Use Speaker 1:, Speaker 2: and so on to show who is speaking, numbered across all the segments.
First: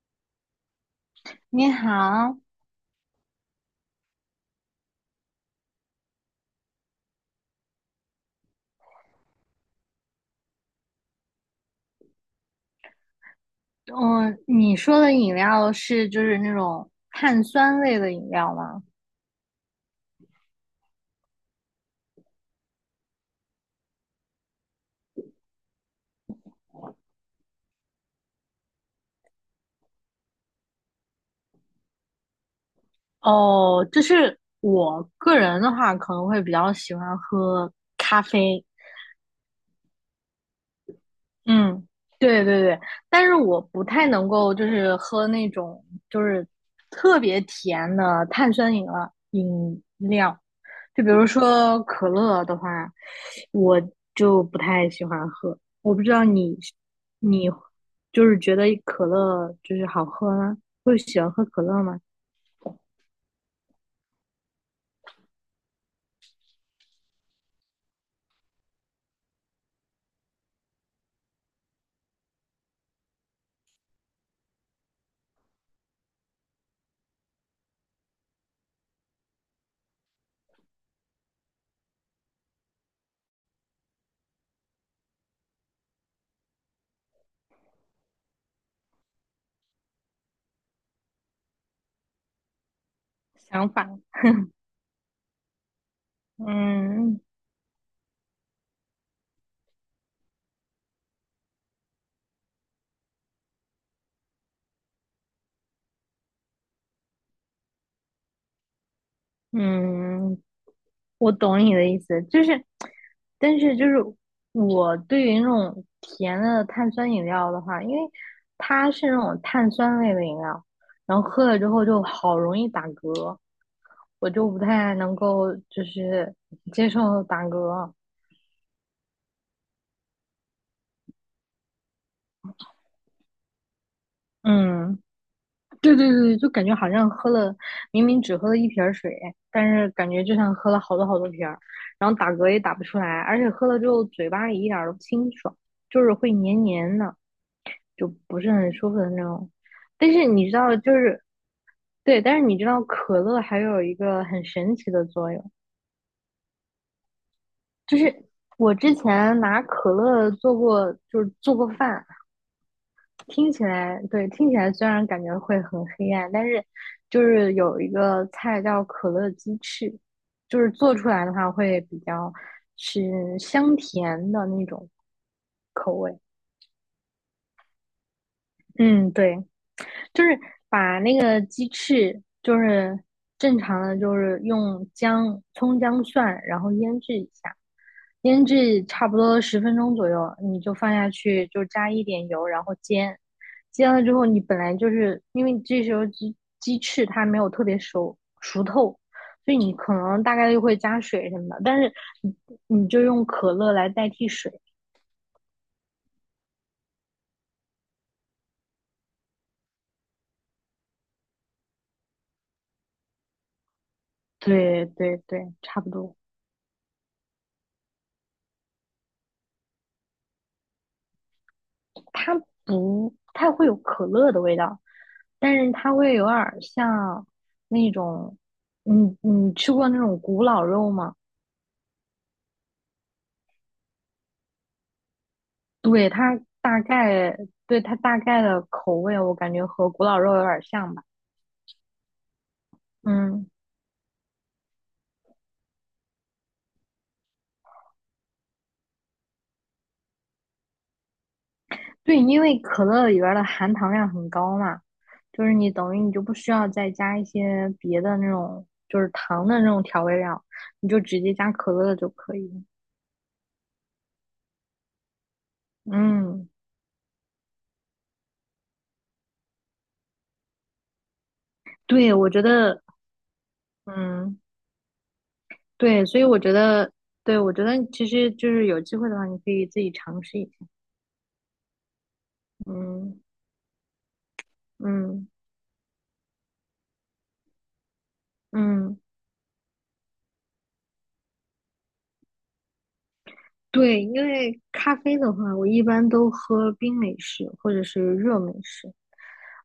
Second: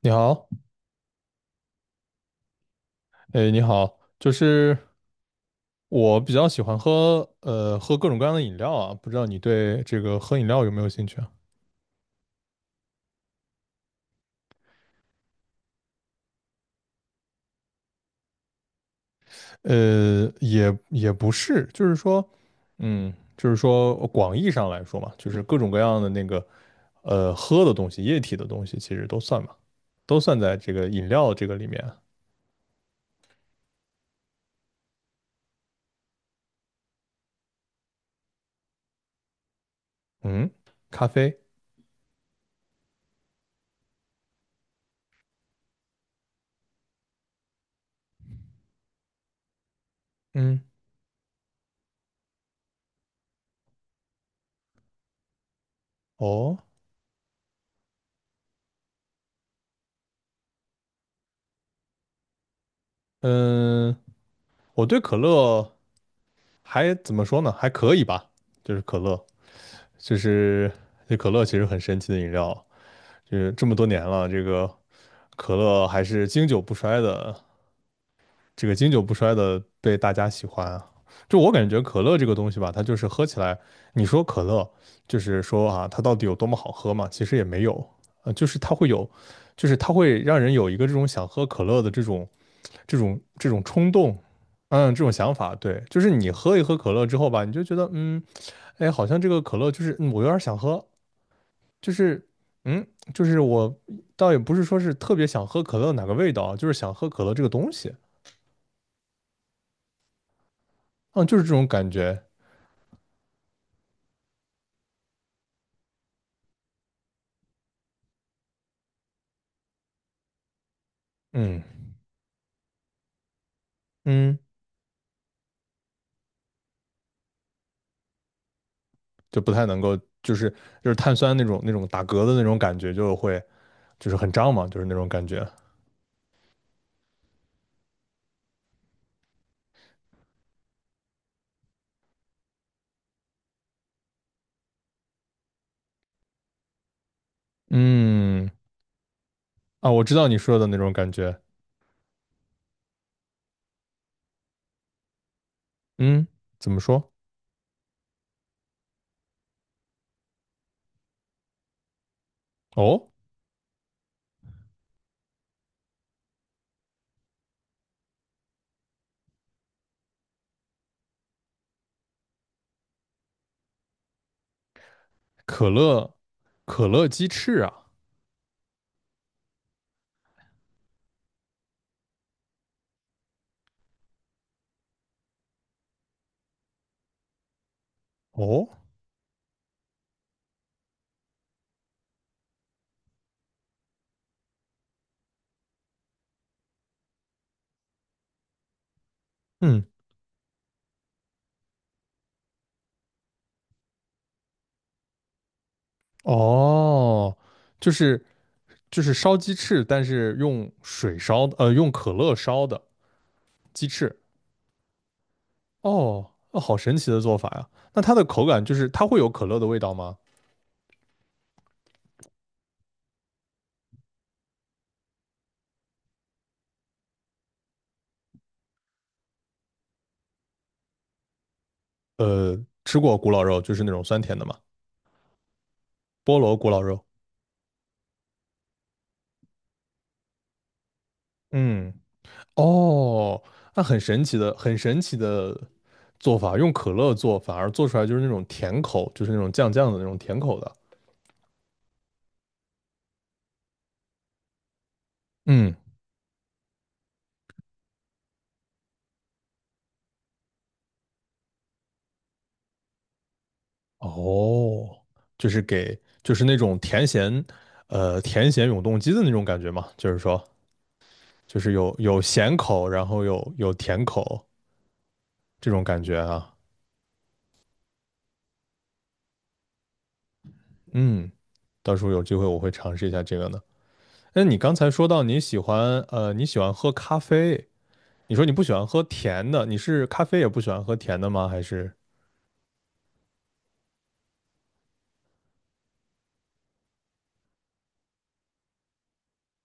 Speaker 1: 你好，
Speaker 2: 你好。
Speaker 1: 哎，你好，就是我比较喜欢喝，喝各种各样的饮料啊，不知道你对这个喝饮料有没有兴趣啊？
Speaker 2: 嗯，你说的饮料就是那种碳酸类的饮料吗？
Speaker 1: 也不是，就是说，嗯，就是说广义上来说嘛，就是各种各样的那个，喝的东西，液体的东西，其实都算嘛，都算在这个饮料这个里面。
Speaker 2: 哦，就是我个人的话，可能会比较喜欢喝咖啡。
Speaker 1: 嗯，咖啡。
Speaker 2: 嗯，对对对，但是我不太能够就是喝那种就是特别甜的碳酸饮料。
Speaker 1: 嗯。
Speaker 2: 就比如说可乐的话，我就不太喜欢喝。我不知道
Speaker 1: 哦。
Speaker 2: 你，你就是觉得可乐好喝吗？会喜欢喝可乐吗？
Speaker 1: 嗯，我对可乐还怎么说呢？还可以吧，就是可乐。就是这可乐其实很神奇的饮料，就是这么多年了，这个可乐还是经久不衰的，这个经久不衰的被大家喜欢啊。就我感觉可乐这个东西吧，它就是喝起来，你说可乐，就是说啊，它到底有多么好喝嘛？其实也没有，就是它会有，就是它会让人有一个这种想喝可乐的这种
Speaker 2: 想法。
Speaker 1: 冲动。嗯，这种想法。对，就是你喝一喝可乐之
Speaker 2: 嗯
Speaker 1: 后吧，你就觉得，嗯，哎，好像这个可乐就是，我有点想喝。就是，嗯，就是我倒也不是说是特别想喝可乐哪个味道啊，就是想喝可乐这个东西。
Speaker 2: 嗯，
Speaker 1: 嗯，
Speaker 2: 我
Speaker 1: 就是这
Speaker 2: 懂
Speaker 1: 种
Speaker 2: 你的
Speaker 1: 感
Speaker 2: 意思，
Speaker 1: 觉。
Speaker 2: 但是我对于那种甜的碳酸饮料的话，因为它是那种碳酸类的饮料，然后喝了
Speaker 1: 嗯
Speaker 2: 之后就好容易打嗝，我
Speaker 1: 嗯，
Speaker 2: 就不太能够接受打嗝。
Speaker 1: 就不太能够，就是就是碳酸那种打嗝的那种感觉，就会就是很胀嘛，就是那
Speaker 2: 嗯，
Speaker 1: 种感觉。
Speaker 2: 对对对，就感觉好像喝了，明明只喝了一瓶儿水，但是感觉就像喝了好多好多瓶儿，然后打嗝也打不出来，而且喝了之后嘴巴里一点儿都不清爽，就是会黏黏的，就不
Speaker 1: 嗯
Speaker 2: 是很舒服的那种。
Speaker 1: 啊，我
Speaker 2: 但
Speaker 1: 知
Speaker 2: 是
Speaker 1: 道你
Speaker 2: 你知
Speaker 1: 说的
Speaker 2: 道，
Speaker 1: 那种
Speaker 2: 就
Speaker 1: 感
Speaker 2: 是
Speaker 1: 觉。
Speaker 2: 对，但是你知道可乐还有一个很神奇的作用，
Speaker 1: 嗯，怎么说？
Speaker 2: 就是我之前拿可乐做过，就是做过饭。
Speaker 1: 哦，
Speaker 2: 听起来，对，听起来虽然感觉会很黑暗，但是有一个菜叫可乐鸡翅，就是做出来的话会比较是香甜的那种
Speaker 1: 可
Speaker 2: 口
Speaker 1: 乐
Speaker 2: 味。
Speaker 1: 可乐鸡翅啊。
Speaker 2: 嗯，对，就是把那个鸡翅，就是正常的，就是用姜、葱、姜、蒜，然后腌制一下。腌
Speaker 1: 哦，
Speaker 2: 制差不多10分钟左右，你就放下去，就加一点油，然后煎。煎了之后，你本来就是因为这时候鸡翅它没有特别熟透，所以你
Speaker 1: 嗯
Speaker 2: 可能大概率会加水什么的，但是你你就用可乐来代替水。
Speaker 1: 哦，就是就是烧鸡翅，但是用水烧的，用可乐烧的鸡翅。
Speaker 2: 对对对，差不多。
Speaker 1: 哦，哦，好神奇的做法呀！那它的口感就是它会有可乐的味道吗？
Speaker 2: 它不太会有可乐的味道，但是它会有点儿像那种，你你吃过那种古老肉吗？
Speaker 1: 呃，吃过古老肉，就是那种酸甜的嘛，
Speaker 2: 对，
Speaker 1: 菠
Speaker 2: 它
Speaker 1: 萝古
Speaker 2: 大
Speaker 1: 老肉。
Speaker 2: 概，对，它大概的口味，我感觉和古老肉有点像吧。
Speaker 1: 嗯。哦，
Speaker 2: 嗯，
Speaker 1: 那很神奇的，很神奇的做法，用可乐做，反而做出来就是那种甜口，就是那种酱酱的那种甜口的。
Speaker 2: 对，因为可乐里边儿的含糖量很高嘛，就是你
Speaker 1: 嗯。
Speaker 2: 等于你就不需要再加一些别的那种，就是糖的那种调味料，你就直接加可乐就可以了。
Speaker 1: 哦，就是给，就是
Speaker 2: 嗯，
Speaker 1: 那种甜咸，甜咸永动机的那种感觉嘛，就是说，就是有
Speaker 2: 对，
Speaker 1: 有
Speaker 2: 我觉
Speaker 1: 咸
Speaker 2: 得。
Speaker 1: 口，然后有甜
Speaker 2: 嗯，
Speaker 1: 口，这种感
Speaker 2: 对，
Speaker 1: 觉
Speaker 2: 所以我
Speaker 1: 啊。
Speaker 2: 觉得，对，我觉得其实就是有机会的话，你可以自己尝试一下。
Speaker 1: 嗯，到时候有机会我会尝试一下
Speaker 2: 嗯。
Speaker 1: 这个呢。那你刚才说到
Speaker 2: 嗯
Speaker 1: 你喜欢喝咖啡。你说你不喜欢
Speaker 2: 嗯。
Speaker 1: 喝甜的，你是咖啡也不喜欢喝甜的吗？还是
Speaker 2: 对，因为咖啡的话，我一般都喝冰美式或者是热美式，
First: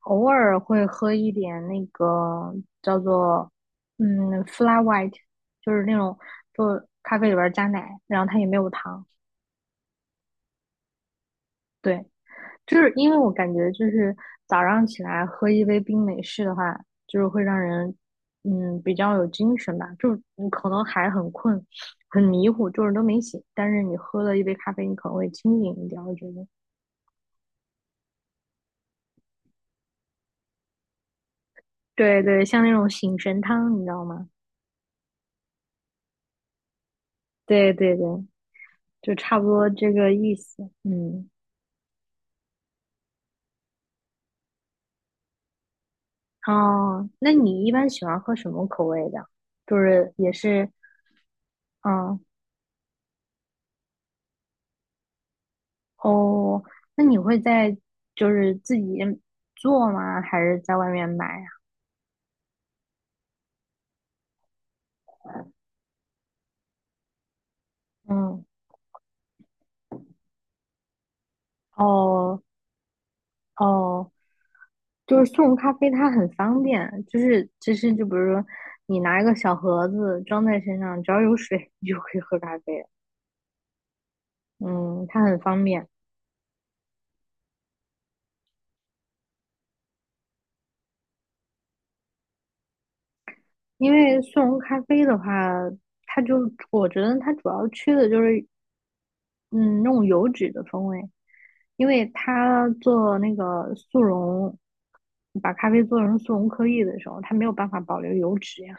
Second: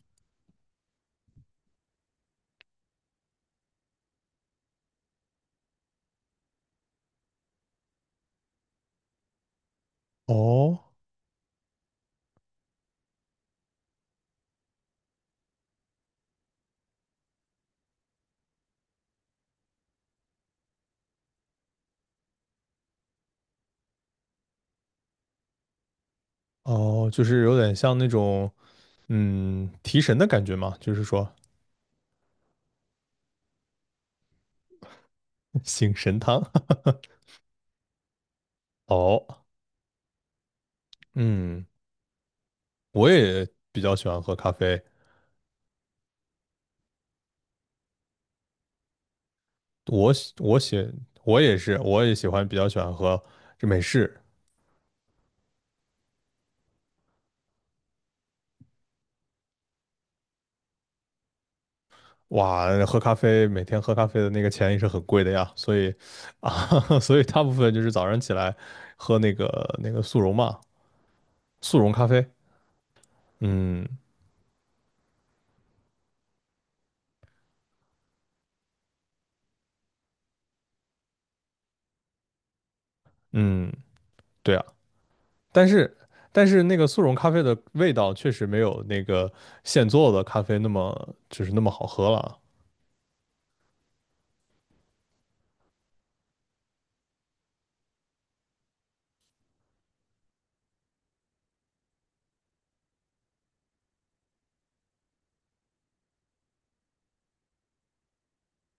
Speaker 2: 偶尔会喝一点那个叫做flat white,就是那种就咖啡里边儿加奶，然后它也没有糖。
Speaker 1: 哦
Speaker 2: 对，就是因为我感觉就是早上起来喝一杯冰美式的话，就是会让人比较有精神吧，就是你可能还很困，很迷糊，就是都没醒，但是你喝了一杯咖啡，你可能会清醒一点，我觉得。
Speaker 1: 哦，就是有点像那种提神的感觉嘛，就是说
Speaker 2: 对对，像那种醒神汤，你知道吗？
Speaker 1: 醒神汤。
Speaker 2: 对对对，就差
Speaker 1: 哦。
Speaker 2: 不多这个意思。嗯。
Speaker 1: 嗯，我也比较喜欢喝咖啡。
Speaker 2: 哦，那你一般喜欢喝什么口味的？就
Speaker 1: 我
Speaker 2: 是也
Speaker 1: 喜我
Speaker 2: 是，
Speaker 1: 喜我也是，我也
Speaker 2: 嗯。
Speaker 1: 喜欢比较喜欢喝这美式。
Speaker 2: 哦，那你会在自己做吗？还是在外面买呀？
Speaker 1: 哇，喝咖啡每天喝咖啡的那个钱也是很贵的呀，所以啊，所以大部分就是早上起
Speaker 2: 嗯。
Speaker 1: 来喝那个速溶嘛，速溶咖啡。
Speaker 2: 哦
Speaker 1: 嗯
Speaker 2: 哦，就是速溶咖啡它很方便，就是其实就比如说你拿一个小盒子装在身上，只要有水你就可以喝咖啡了。
Speaker 1: 嗯，对啊。
Speaker 2: 嗯，它很方
Speaker 1: 但
Speaker 2: 便。
Speaker 1: 是但是那个速溶咖啡的味道确实没有那个现做的咖啡那么那么好喝了。
Speaker 2: 因为速溶咖啡的话，它就我觉得它主要缺的就是嗯那种油脂的风味，因为它做那个速溶，把咖啡做成速溶颗粒的时候，它没有办法保留油脂呀，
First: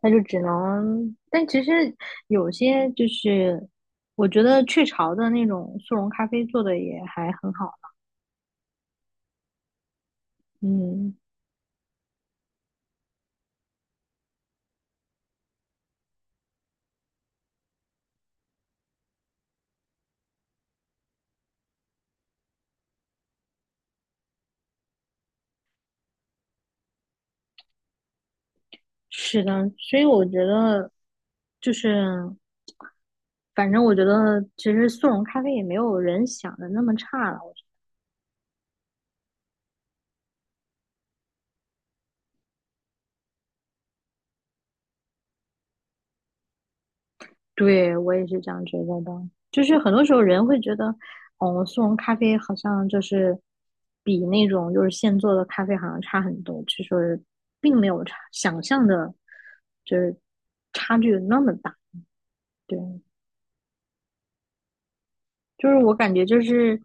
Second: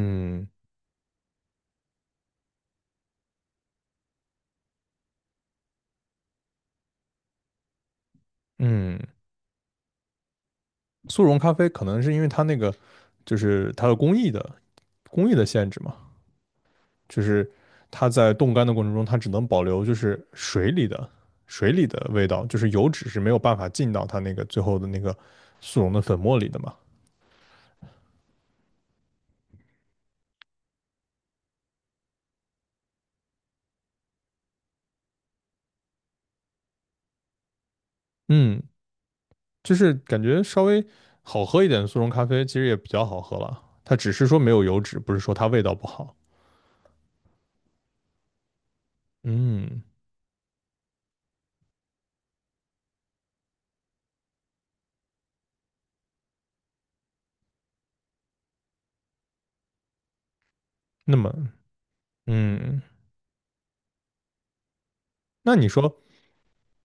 Speaker 2: 它就只能。但其实有些我觉得雀巢的那种速溶咖啡做的也还很好。
Speaker 1: 嗯。
Speaker 2: 嗯，
Speaker 1: 速溶咖啡可能是因为它那个就是它的工艺的限制嘛，就是它在冻干的过程中，它只能保留就是水里的味道，就是油脂是没有办法进到它那个最后的那个速溶的粉末里的嘛。
Speaker 2: 是的，所以我觉得就是。反正我觉得，其实速溶咖啡也没有人想的那么差了。
Speaker 1: 嗯，就是感觉稍微好喝一点的速溶咖啡其实也比较好喝了，它只是说没有油脂，不是说它味道不好。
Speaker 2: 对我也是这样觉得的，就是
Speaker 1: 嗯。
Speaker 2: 很多时候人会觉得，哦，速溶咖啡好像比那种现做的咖啡好像差很多，其实并没有差想象的，就是差
Speaker 1: 那
Speaker 2: 距
Speaker 1: 么
Speaker 2: 那么大。对，
Speaker 1: 嗯，那你
Speaker 2: 我
Speaker 1: 说
Speaker 2: 感觉就是，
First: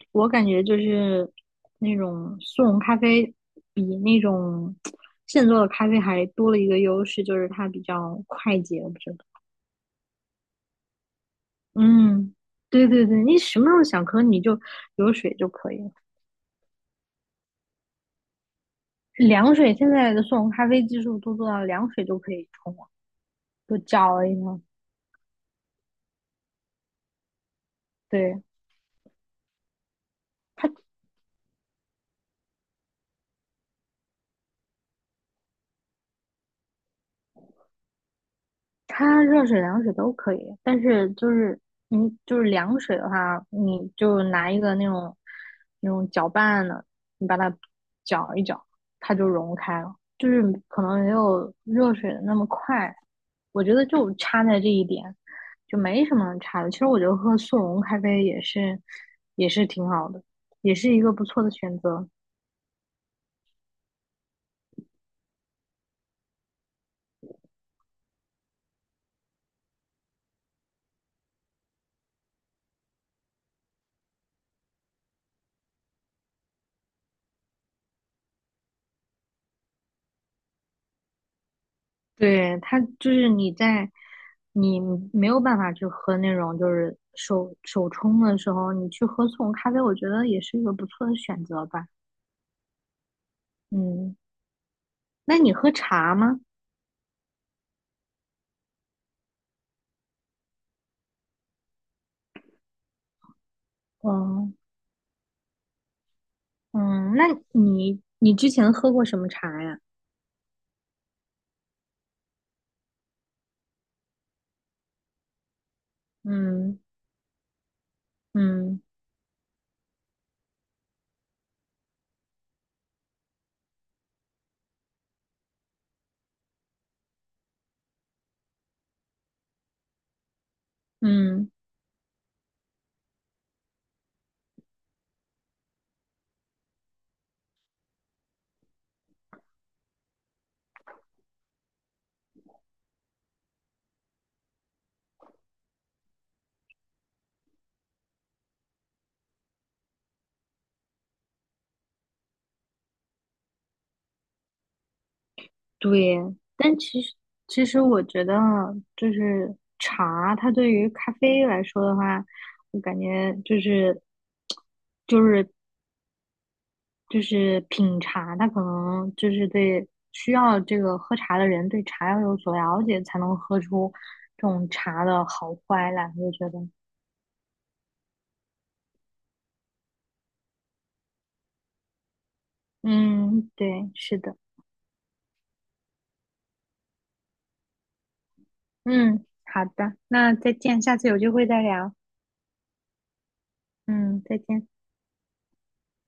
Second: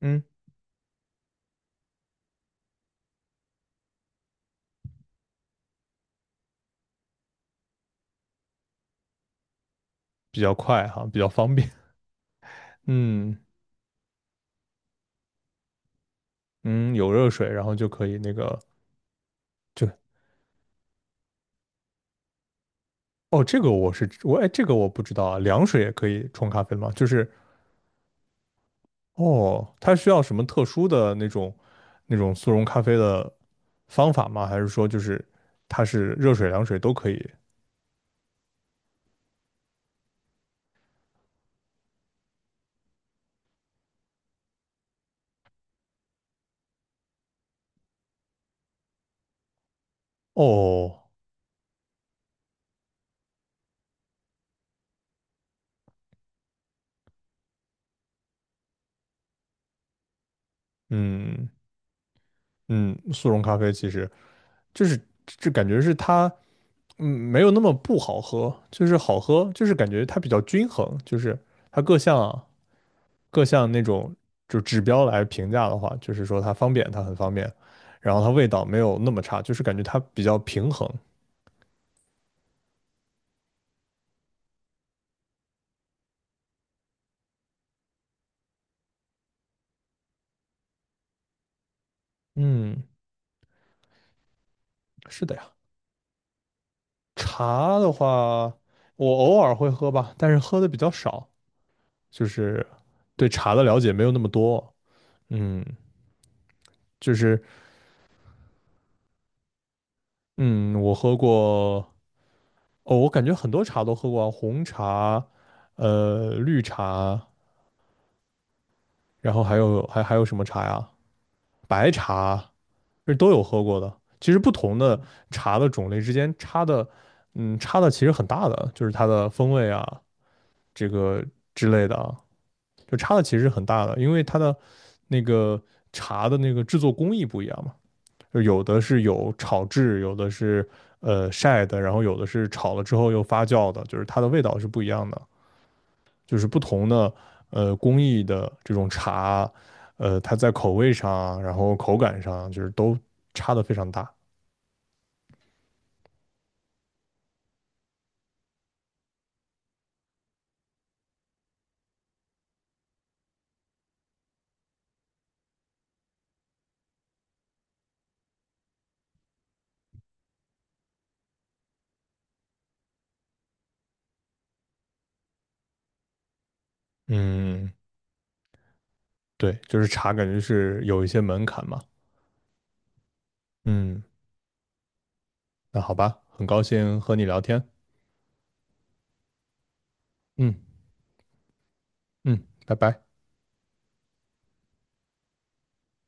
Speaker 1: 嗯
Speaker 2: 我感觉就是那种速溶咖啡比那种现做的咖啡还多了一个优势，就是它比较快捷，我觉得。
Speaker 1: 比较快哈，比较方便。
Speaker 2: 嗯，对对对，
Speaker 1: 嗯。
Speaker 2: 你什么时候想喝你就有水就可以了。
Speaker 1: 嗯，有热水，然后就可以那个
Speaker 2: 凉水
Speaker 1: 就
Speaker 2: 现在的速溶咖啡技术都做到凉水都可以冲了，
Speaker 1: 哦，这个
Speaker 2: 就
Speaker 1: 我是
Speaker 2: 搅了一
Speaker 1: 我哎，
Speaker 2: 下。
Speaker 1: 这个我不知道啊，凉水也可以冲咖啡吗？就是
Speaker 2: 对，
Speaker 1: 哦，它需要什么特殊的那种速溶咖啡的方法吗？还是说就是它是热水、凉水都可以？
Speaker 2: 它热水、凉水都可以，但是就是你就是凉水的话，你就拿一个那种搅拌的，你把它搅一搅，它就融开了，就是可能
Speaker 1: 哦。
Speaker 2: 没有热水的那么快。我觉得就差在这一点，就没什么差的。其实我觉得喝速溶咖啡也是挺好的，也是一个不错
Speaker 1: 嗯
Speaker 2: 的选择。
Speaker 1: 嗯，速溶咖啡其实就是这感觉是它没有那么不好喝，就是好喝，就是感觉它比较均衡，就是它各项那种就指标来评价的话，就是说它方便，它很方便，然后它味道没有那么差，就是感觉它比较平衡。
Speaker 2: 对，它就是你在你没有办法去喝那种就是手冲的时候，你去喝速溶咖啡，我觉得也是一个不错的选择吧。
Speaker 1: 嗯，
Speaker 2: 嗯，
Speaker 1: 是的
Speaker 2: 那
Speaker 1: 呀。
Speaker 2: 你喝茶吗？
Speaker 1: 茶的话，我偶尔会喝吧，但是喝的比较少，就是对茶的了解没有那么
Speaker 2: 哦，
Speaker 1: 多。嗯，就
Speaker 2: 嗯，那
Speaker 1: 是
Speaker 2: 你之前喝过什么茶呀？
Speaker 1: 嗯，我喝过，哦，我感觉很多茶都喝过啊，红茶，绿
Speaker 2: 嗯
Speaker 1: 茶，
Speaker 2: 嗯
Speaker 1: 然后还有什么茶呀？白茶，是都有喝过的。其实不同的茶的种类之间差的，差的其实很大的，就是它的风味啊，这个
Speaker 2: 嗯，
Speaker 1: 之类的啊，就差的其实很大的，因为它的那个茶的那个制作工艺不一样嘛，就有的是有炒制，有的是晒的，然后有的是炒了之后又发酵的，就是它的味道是不一样的，就是不同的工艺的这种茶，它在口味上啊然后口感上啊就是都差的非常大。
Speaker 2: 对。但其实其实我觉得茶，它对于咖啡来说的话，我感觉就是就是品茶，他可能就是对需要这个喝茶的人对茶要有所了解，才能喝出这种茶的好坏来。我觉得，
Speaker 1: 嗯，对，就是茶感觉是有一些门槛嘛。
Speaker 2: 嗯，对，
Speaker 1: 嗯，
Speaker 2: 是的。
Speaker 1: 那好吧，很高兴和你聊天。
Speaker 2: 嗯，好的，那再
Speaker 1: 嗯
Speaker 2: 见，下次有机会再聊。
Speaker 1: 嗯，拜拜。
Speaker 2: 嗯，再见。